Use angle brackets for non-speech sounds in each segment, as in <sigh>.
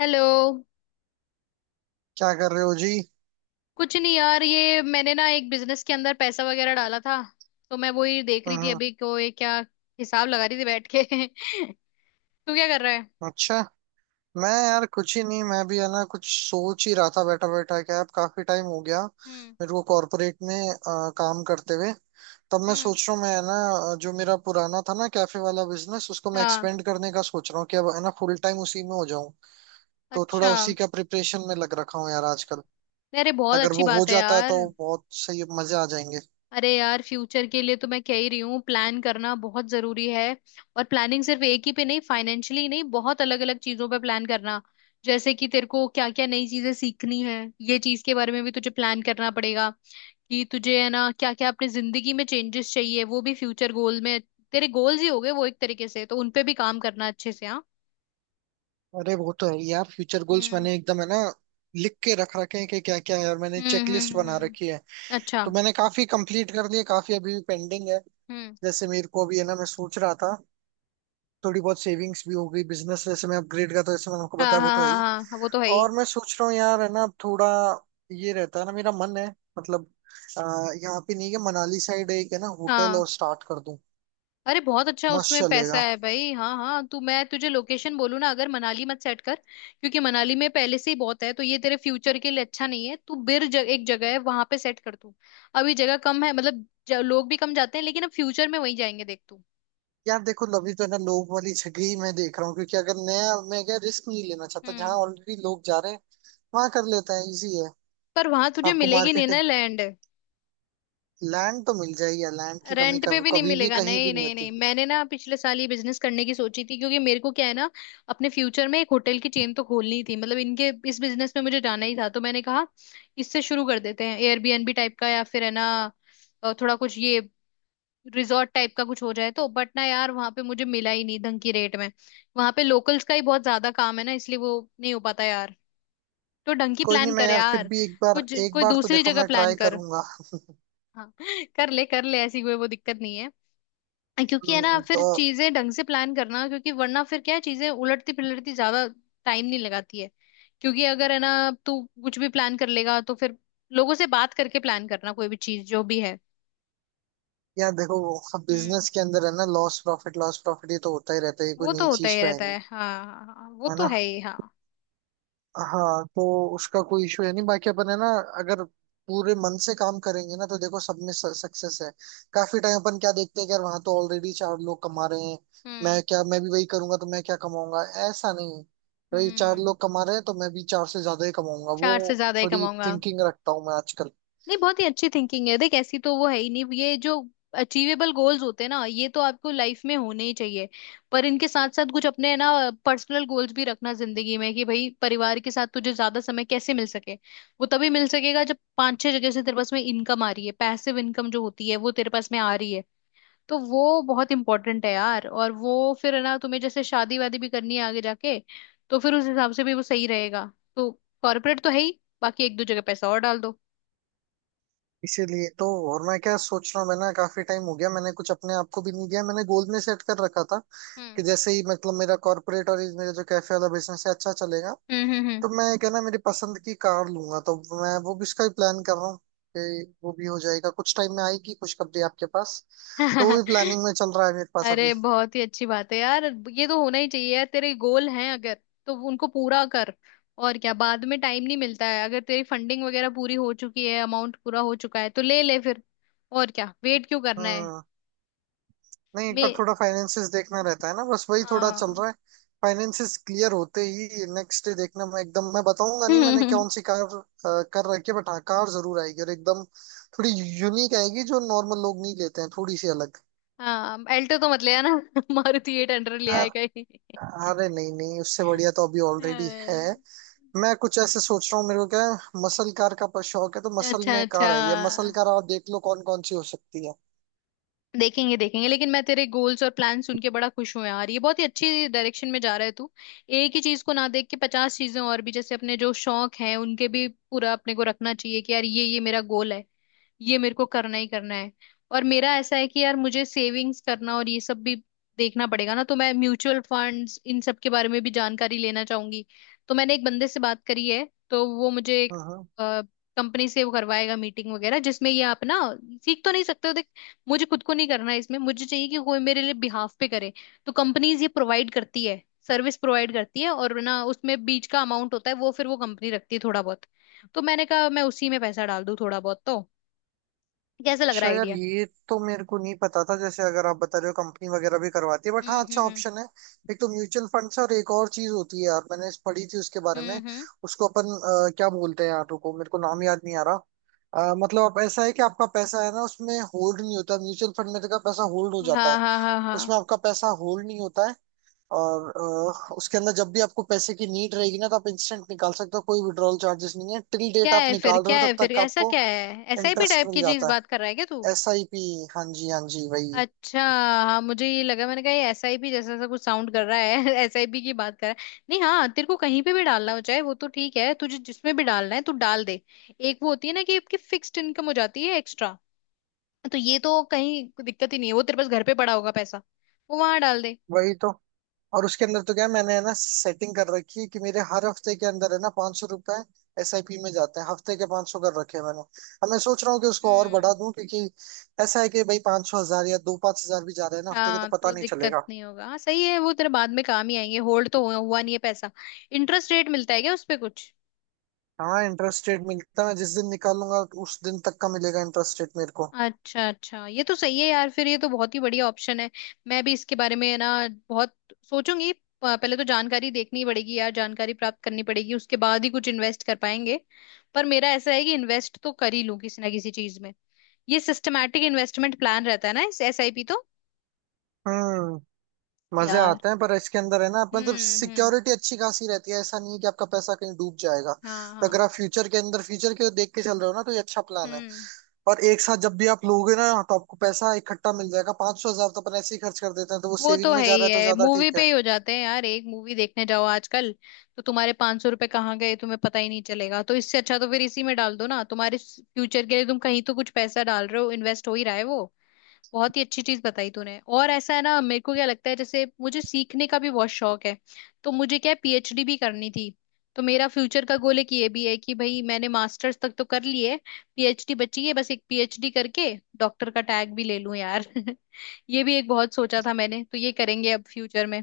Hello. क्या कर रहे हो जी। कुछ नहीं यार, ये मैंने ना एक बिजनेस के अंदर पैसा वगैरह डाला था, तो मैं वही देख रही थी हम्म। अभी को, ये क्या हिसाब लगा रही थी बैठ के। <laughs> तू क्या कर रहा है? अच्छा। मैं यार कुछ ही नहीं, मैं भी है ना कुछ सोच ही रहा था बैठा बैठा। क्या अब काफी टाइम हो गया हम्म। मेरे को कॉर्पोरेट में काम करते हुए। तब मैं हम्म। सोच रहा हूँ मैं है ना, जो मेरा पुराना था ना कैफे वाला बिजनेस, उसको मैं हाँ। एक्सपेंड करने का सोच रहा हूँ कि अब है ना फुल टाइम उसी में हो जाऊं। तो थोड़ा अच्छा। उसी का प्रिपरेशन में लग रखा हूँ यार आजकल। अरे बहुत अगर अच्छी वो हो बात है जाता है यार। तो बहुत सही, मजे आ जाएंगे। अरे यार, फ्यूचर के लिए तो मैं कह ही रही हूँ, प्लान करना बहुत जरूरी है। और प्लानिंग सिर्फ एक ही पे नहीं, फाइनेंशियली नहीं, बहुत अलग अलग चीजों पे प्लान करना। जैसे कि तेरे को क्या क्या नई चीजें सीखनी है, ये चीज के बारे में भी तुझे प्लान करना पड़ेगा। कि तुझे है ना क्या क्या अपनी जिंदगी में चेंजेस चाहिए, वो भी फ्यूचर गोल में। तेरे गोल्स ही हो गए वो एक तरीके से, तो उनपे भी काम करना अच्छे से। हाँ। अरे वो तो है ही यार, फ्यूचर गोल्स हम्म। मैंने एकदम है ना लिख के रख रखे हैं कि क्या क्या है, और मैंने हम्म। चेकलिस्ट हम्म। बना हम्म। रखी है। अच्छा। तो मैंने काफी कंप्लीट कर लिए, काफी अभी भी पेंडिंग है। हम्म। जैसे मेरे को अभी है ना, मैं सोच रहा था थोड़ी बहुत सेविंग्स भी हो गई, बिजनेस जैसे मैं अपग्रेड का तो जैसे मैंने आपको हाँ बताया वो हाँ तो है हाँ ही। हाँ हाँ, वो तो है ही और मैं सोच रहा हूँ यार है ना थोड़ा, ये रहता है ना मेरा मन है। मतलब आ, यहाँ पे नहीं है, मनाली साइड एक है ना होटल हाँ। और स्टार्ट कर दूं। अरे बहुत अच्छा, मस्त उसमें पैसा चलेगा। है भाई। हाँ हाँ, तू मैं तुझे लोकेशन बोलूँ ना, अगर मनाली मत सेट कर, क्योंकि मनाली में पहले से ही बहुत है, तो ये तेरे फ्यूचर के लिए अच्छा नहीं है। तू एक जगह है वहां पे सेट कर तू। अभी जगह कम है, मतलब लोग भी कम जाते हैं, लेकिन अब फ्यूचर में वहीं जाएंगे, देख तू। यार देखो अभी तो है ना लोग वाली जगह ही मैं देख रहा हूँ, क्योंकि अगर नया, मैं क्या रिस्क नहीं लेना चाहता। जहाँ हम्म। ऑलरेडी लोग जा रहे हैं वहां कर लेता है, इजी है। पर वहां तुझे आपको मिलेगी नहीं ना मार्केटिंग, लैंड। लैंड तो मिल जाएगी यार, लैंड की कमी रेंट पे कभी भी नहीं कभी भी मिलेगा। कहीं नहीं भी नहीं नहीं नहीं, होती। मैंने ना पिछले साल ये बिजनेस करने की सोची थी, क्योंकि मेरे को क्या है ना, अपने फ्यूचर में एक होटल की चेन तो खोलनी थी, मतलब इनके इस बिजनेस में मुझे जाना ही था। तो मैंने कहा इससे शुरू कर देते हैं, एयरबीएनबी टाइप का, या फिर है ना थोड़ा कुछ ये रिजॉर्ट टाइप का कुछ हो जाए, तो बट ना यार वहां पे मुझे मिला ही नहीं ढंग की रेट में। वहां पे लोकल्स का ही बहुत ज्यादा काम है ना, इसलिए वो नहीं हो पाता यार। तो ढंग की कोई नहीं, प्लान मैं कर यार फिर यार, भी एक बार, कुछ एक कोई बार तो दूसरी देखो जगह मैं प्लान ट्राई कर। करूंगा। हाँ, कर ले कर ले, ऐसी कोई वो दिक्कत नहीं है। क्योंकि है ना, तो फिर चीजें ढंग से प्लान करना, क्योंकि वरना फिर क्या है, चीजें उलटती पिलटती ज्यादा टाइम नहीं लगाती है। क्योंकि अगर है ना, तू कुछ भी प्लान कर लेगा, तो फिर लोगों से बात करके प्लान करना, कोई भी चीज जो भी है। यार देखो हम्म। बिजनेस के अंदर है ना, लॉस प्रॉफिट ये तो होता ही रहता है, ये कोई वो तो नई होता चीज ही तो है रहता नहीं। है, हाँ हाँ हाँ, वो है तो ना। है ही हाँ। हाँ तो उसका कोई इशू है नहीं, बाकी अपन है ना, अगर पूरे मन से काम करेंगे ना, तो देखो सब में सक्सेस है। काफी टाइम अपन क्या देखते हैं कि यार, वहां तो ऑलरेडी चार लोग कमा रहे हैं, हम्म। मैं क्या, मैं भी वही करूंगा तो मैं क्या कमाऊंगा, ऐसा नहीं है। भाई चार हम्म। लोग कमा रहे हैं तो मैं भी चार से ज्यादा ही कमाऊंगा। वो चार से ज्यादा ही थोड़ी कमाऊंगा। थिंकिंग रखता हूँ मैं आजकल। नहीं, बहुत ही अच्छी थिंकिंग है, देख ऐसी तो वो है ही नहीं। ये जो अचीवेबल गोल्स होते हैं ना, ये तो आपको लाइफ में होने ही चाहिए। पर इनके साथ साथ कुछ अपने ना पर्सनल गोल्स भी रखना जिंदगी में, कि भाई परिवार के साथ तुझे ज्यादा समय कैसे मिल सके। वो तभी मिल सकेगा जब पांच छह जगह से तेरे पास में इनकम आ रही है, पैसिव इनकम जो होती है वो तेरे पास में आ रही है। तो वो बहुत इंपॉर्टेंट है यार। और वो फिर है ना, तुम्हें जैसे शादी वादी भी करनी है आगे जाके, तो फिर उस हिसाब से भी वो सही रहेगा। तो कॉर्पोरेट तो है ही, बाकी एक दो जगह पैसा और डाल दो। इसीलिए तो, और मैं क्या सोच रहा हूँ, मैं ना काफी टाइम हो गया, मैंने कुछ अपने आप को भी नहीं दिया। मैंने गोल में सेट कर रखा था कि जैसे ही, मतलब मेरा कॉर्पोरेट और ये मेरा जो कैफे वाला बिजनेस है अच्छा चलेगा, हम्म हम्म तो मैं क्या ना मेरी पसंद की कार लूंगा। तो मैं वो भी उसका ही प्लान कर रहा हूँ कि वो भी हो जाएगा, कुछ टाइम में आएगी खुशखबरी आपके पास। हम्म। तो वो भी <laughs> प्लानिंग में चल रहा है मेरे पास अभी। अरे बहुत ही अच्छी बात है यार। ये तो होना ही चाहिए यार, तेरे गोल हैं अगर तो उनको पूरा कर। और क्या, बाद में टाइम नहीं मिलता है। अगर तेरी फंडिंग वगैरह पूरी हो चुकी है, अमाउंट पूरा हो चुका है, तो ले ले फिर। और क्या, वेट क्यों करना है। हाँ। नहीं एक मे बार थोड़ा फाइनेंसिस देखना रहता है ना, बस वही थोड़ा चल हाँ। रहा है। फाइनेंसिस क्लियर होते ही नेक्स्ट डे देखना, मैं एकदम, मैं बताऊंगा नहीं मैंने कौन <laughs> सी कार कर रखी है, बट हाँ कार जरूर आएगी। और एकदम थोड़ी यूनिक आएगी, जो नॉर्मल लोग नहीं लेते हैं, थोड़ी सी अलग। हाँ एल्टो तो मत ले आना। <laughs> मारुति 800 ले आए अ- कहीं। अरे नहीं नहीं, उससे <laughs> बढ़िया तो अभी ऑलरेडी है। हाय। मैं कुछ ऐसे सोच रहा हूँ, मेरे को क्या है मसल कार का पर शौक है, तो मसल अच्छा में अच्छा, कार है, ये मसल कार आप देख लो कौन कौन सी हो सकती है। देखेंगे देखेंगे, लेकिन मैं तेरे गोल्स और प्लान सुन के बड़ा खुश हूं यार, ये बहुत ही अच्छी डायरेक्शन में जा रहा है तू। एक ही चीज को ना देख के पचास चीजें और भी, जैसे अपने जो शौक हैं उनके भी पूरा अपने को रखना चाहिए, कि यार ये मेरा गोल है, ये मेरे को करना ही करना है। और मेरा ऐसा है कि यार मुझे सेविंग्स करना और ये सब भी देखना पड़ेगा ना, तो मैं म्यूचुअल फंड्स इन सब के बारे में भी जानकारी लेना चाहूंगी। तो मैंने एक बंदे से बात करी है, तो वो मुझे एक हाँ हाँ। कंपनी से वो करवाएगा मीटिंग वगैरह, जिसमें ये आप ना सीख तो नहीं सकते हो देख, मुझे खुद को नहीं करना है इसमें, मुझे चाहिए कि कोई मेरे लिए बिहाफ पे करे। तो कंपनीज ये प्रोवाइड करती है, सर्विस प्रोवाइड करती है, और ना उसमें बीच का अमाउंट होता है वो फिर वो कंपनी रखती है थोड़ा बहुत। तो मैंने कहा मैं उसी में पैसा डाल दूं थोड़ा बहुत, तो कैसे लग रहा अच्छा है यार, आइडिया? ये तो मेरे को नहीं पता था। जैसे अगर आप बता रहे हो कंपनी वगैरह भी करवाती है, बट हाँ हम्म अच्छा हम्म ऑप्शन है। एक तो म्यूचुअल फंड्स, और एक और चीज होती है यार, मैंने इस पढ़ी थी उसके बारे हम्म में। हम्म हम्म। उसको अपन क्या बोलते हैं यार, रुको मेरे को नाम याद नहीं आ रहा। मतलब आप ऐसा है कि आपका पैसा है ना, उसमें होल्ड नहीं होता। म्यूचुअल फंड में तो का पैसा होल्ड हो जाता हाँ है, हाँ हाँ हाँ, उसमें आपका पैसा होल्ड नहीं होता है। और उसके अंदर जब भी आपको पैसे की नीड रहेगी ना, तो आप इंस्टेंट निकाल सकते हो, कोई विड्रॉल चार्जेस नहीं है। टिल डेट क्या आप है फिर, निकाल रहे क्या हो है तब फिर, तक ऐसा आपको क्या है, एसआईपी इंटरेस्ट टाइप मिल की चीज जाता बात कर रहा है क्या तू? है। SIP, हाँ जी हाँ जी, वही। अच्छा, हाँ मुझे ये लगा, मैंने कहा ये एसआईपी जैसा सा कुछ साउंड कर रहा है। <laughs> एसआईपी की बात कर रहा है, नहीं हाँ, तेरे को कहीं पे भी डालना हो चाहे, वो तो ठीक है, तुझे जिसमें भी डालना है तू डाल दे। एक वो होती है ना कि आपकी फिक्स्ड इनकम हो जाती है एक्स्ट्रा, तो ये तो कहीं दिक्कत ही नहीं है। वो तेरे पास घर पे पड़ा होगा पैसा, वो वहां डाल दे। वही तो। और उसके अंदर तो क्या है, मैंने है ना सेटिंग कर रखी है कि मेरे हर हफ्ते के अंदर है ना 500 रुपए SIP में जाते हैं। हफ्ते के 500 कर रखे हैं मैंने। अब मैं सोच रहा हूँ कि उसको और बढ़ा हम्म। दूं, क्योंकि ऐसा है कि भाई 500 हजार या 2 से 5 हजार भी जा रहे हैं ना हफ्ते के, तो हाँ पता तो नहीं दिक्कत चलेगा। नहीं होगा, हाँ सही है, वो तेरे बाद में काम ही आएंगे। होल्ड तो हुआ नहीं है पैसा। इंटरेस्ट रेट मिलता है क्या उस पे कुछ? हाँ इंटरेस्ट रेट मिलता है, जिस दिन निकालूंगा उस दिन तक का मिलेगा इंटरेस्ट रेट मेरे को। अच्छा अच्छा, ये तो सही है यार, फिर ये तो बहुत ही बढ़िया ऑप्शन है। मैं भी इसके बारे में ना बहुत सोचूंगी। पहले तो जानकारी देखनी पड़ेगी यार, जानकारी प्राप्त करनी पड़ेगी, उसके बाद ही कुछ इन्वेस्ट कर पाएंगे। पर मेरा ऐसा है कि इन्वेस्ट तो कर ही लूं किसी ना किसी चीज में। ये सिस्टमैटिक इन्वेस्टमेंट प्लान रहता है ना इस एसआईपी तो। हम्म। मजे यार, आते हैं, पर इसके अंदर है ना मतलब हम्म, सिक्योरिटी अच्छी खासी रहती है, ऐसा नहीं है कि आपका पैसा कहीं डूब जाएगा। हाँ तो अगर हाँ, आप फ्यूचर के अंदर, फ्यूचर के देख के चल रहे हो ना, तो ये अच्छा प्लान है। हम्म, और एक साथ जब भी आप लोगे ना तो आपको पैसा इकट्ठा मिल जाएगा। 500 हजार तो अपन ऐसे ही खर्च कर देते हैं, तो वो वो तो सेविंग में है जा रहा ही। है तो है ज्यादा मूवी ठीक पे है। ही हो जाते हैं यार, एक मूवी देखने जाओ आजकल, तो तुम्हारे 500 रुपए कहाँ गए तुम्हें पता ही नहीं चलेगा। तो इससे अच्छा तो फिर इसी में डाल दो ना, तुम्हारे फ्यूचर के लिए तुम कहीं तो कुछ पैसा डाल रहे हो, इन्वेस्ट हो ही रहा है वो। बहुत ही अच्छी चीज बताई तूने। और ऐसा है ना, मेरे को क्या लगता है, जैसे मुझे सीखने का भी बहुत शौक है, तो मुझे क्या पीएचडी भी करनी थी। तो मेरा फ्यूचर का गोल एक ये भी है कि भाई मैंने मास्टर्स तक तो कर ली है, पीएचडी बची है, बस एक पीएचडी करके डॉक्टर का टैग भी ले लूं यार। <laughs> ये भी एक बहुत सोचा था मैंने, तो ये करेंगे अब फ्यूचर में।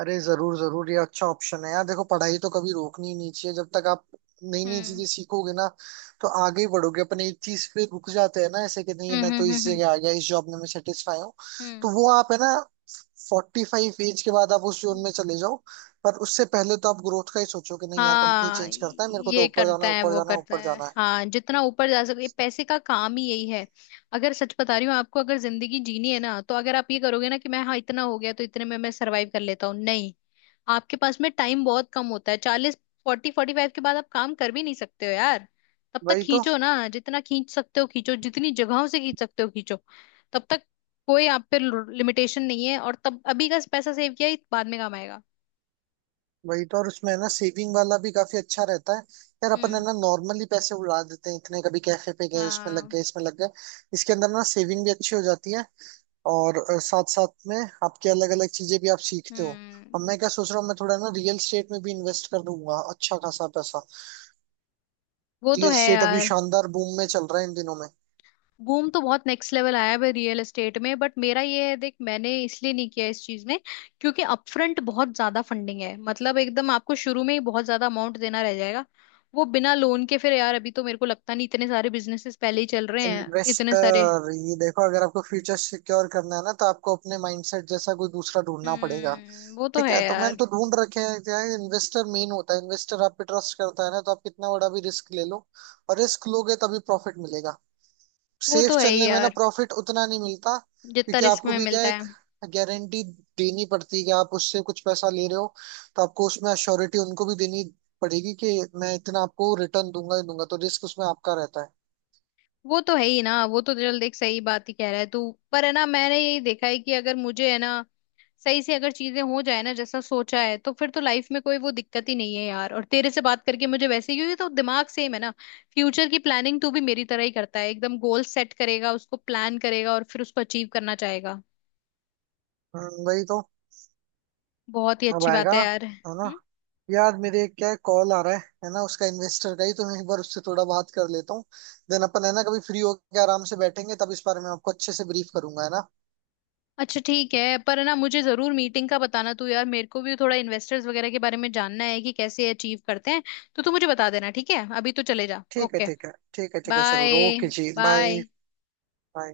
अरे जरूर जरूर, ये अच्छा ऑप्शन है यार। देखो पढ़ाई तो कभी रोकनी ही नहीं चाहिए, जब तक आप नई नई हम्म चीजें सीखोगे ना तो आगे ही बढ़ोगे। अपन एक चीज पे रुक जाते हैं ना ऐसे कि नहीं मैं हम्म तो हम्म इस हम्म जगह आ गया, इस जॉब में मैं सेटिस्फाई हूँ। हम्म तो वो आप है ना 45 एज के बाद आप उस जोन में हम्म। चले जाओ, पर उससे पहले तो आप ग्रोथ का ही सोचो कि नहीं यार कंपनी हाँ चेंज करता है, मेरे को तो ये ऊपर जाना करता है, है ऊपर वो जाना है, करता ऊपर है, जाना है। हाँ जितना ऊपर जा सके, ये पैसे का काम ही यही है। अगर सच बता रही हूँ आपको, अगर जिंदगी जीनी है ना, तो अगर आप ये करोगे ना कि मैं हाँ इतना हो गया तो इतने में मैं सरवाइव कर लेता हूँ, नहीं, आपके पास में टाइम बहुत कम होता है। चालीस, फोर्टी फोर्टी फाइव के बाद आप काम कर भी नहीं सकते हो यार। तब तक वही तो। खींचो ना, जितना खींच सकते हो खींचो, जितनी जगहों से खींच सकते हो खींचो, तब तक कोई आप पे लिमिटेशन नहीं है। और तब अभी का पैसा सेव किया ही बाद में काम आएगा। वही तो, और उसमें है ना सेविंग वाला भी काफी अच्छा रहता है। यार अपन है हम्म। ना नॉर्मली पैसे उड़ा देते हैं इतने, कभी कैफे पे गए उसमें लग हाँ। गए, इसमें लग गए। इसके अंदर ना सेविंग भी अच्छी हो जाती है, और साथ साथ में आपके अलग अलग चीजें भी आप सीखते हो। अब हम्म, मैं क्या सोच रहा हूँ, मैं थोड़ा ना रियल स्टेट में भी इन्वेस्ट कर दूंगा अच्छा खासा पैसा। वो तो रियल है स्टेट अभी यार। शानदार बूम में चल रहा है इन दिनों में। बूम तो बहुत नेक्स्ट लेवल आया है रियल एस्टेट में, बट मेरा ये है, देख मैंने इसलिए नहीं किया इस चीज में, क्योंकि अपफ्रंट बहुत ज्यादा फंडिंग है, मतलब एकदम आपको शुरू में ही बहुत ज्यादा अमाउंट देना रह जाएगा वो बिना लोन के। फिर यार अभी तो मेरे को लगता नहीं, इतने सारे बिजनेसेस पहले ही चल रहे हैं इतने सारे। इन्वेस्टर, ये देखो अगर आपको फ्यूचर सिक्योर करना है ना, तो आपको अपने माइंडसेट जैसा कोई दूसरा ढूंढना पड़ेगा। हम्म, वो तो ठीक है है, तो मैंने यार। तो ढूंढ रखे हैं। क्या है, इन्वेस्टर मेन होता है, इन्वेस्टर आप पे ट्रस्ट करता है ना, तो आप कितना बड़ा भी रिस्क ले लो। और रिस्क लोगे तभी प्रॉफिट मिलेगा, वो सेफ तो है ही चलने में ना यार, प्रॉफिट उतना नहीं मिलता जितना क्योंकि रिस्क आपको में भी क्या मिलता है, एक है। गारंटी देनी पड़ती है कि आप उससे कुछ पैसा ले रहे हो, तो आपको उसमें अश्योरिटी उनको भी देनी पड़ेगी कि मैं इतना आपको रिटर्न दूंगा ही दूंगा, तो रिस्क उसमें आपका रहता है। वो तो है ही ना, वो तो चल, देख सही बात ही कह रहा है तू। पर है ना, मैंने यही देखा है कि अगर मुझे है ना सही से अगर चीजें हो जाए ना जैसा सोचा है, तो फिर तो लाइफ में कोई वो दिक्कत ही नहीं है यार। और तेरे से बात करके मुझे वैसे ही, क्योंकि तो दिमाग सेम है ना, फ्यूचर की प्लानिंग तू भी मेरी तरह ही करता है, एकदम गोल सेट करेगा, उसको प्लान करेगा, और फिर उसको अचीव करना चाहेगा। वही तो। बहुत ही अब अच्छी आएगा, बात है यार। है ना। हम्म। यार मेरे एक क्या कॉल आ रहा है ना उसका इन्वेस्टर का ही, तो मैं एक बार उससे थोड़ा बात कर लेता हूँ। देन अपन है ना कभी फ्री होकर आराम से बैठेंगे, तब इस बारे में आपको अच्छे से ब्रीफ करूंगा, है ना। अच्छा ठीक है, पर ना मुझे जरूर मीटिंग का बताना तू यार, मेरे को भी थोड़ा इन्वेस्टर्स वगैरह के बारे में जानना है कि कैसे अचीव करते हैं, तो तू मुझे बता देना। ठीक है, अभी तो चले जा, ठीक है ओके ठीक है, ठीक है ठीक है, बाय। जरूर, ओके जी, बाय। बाय। बाय।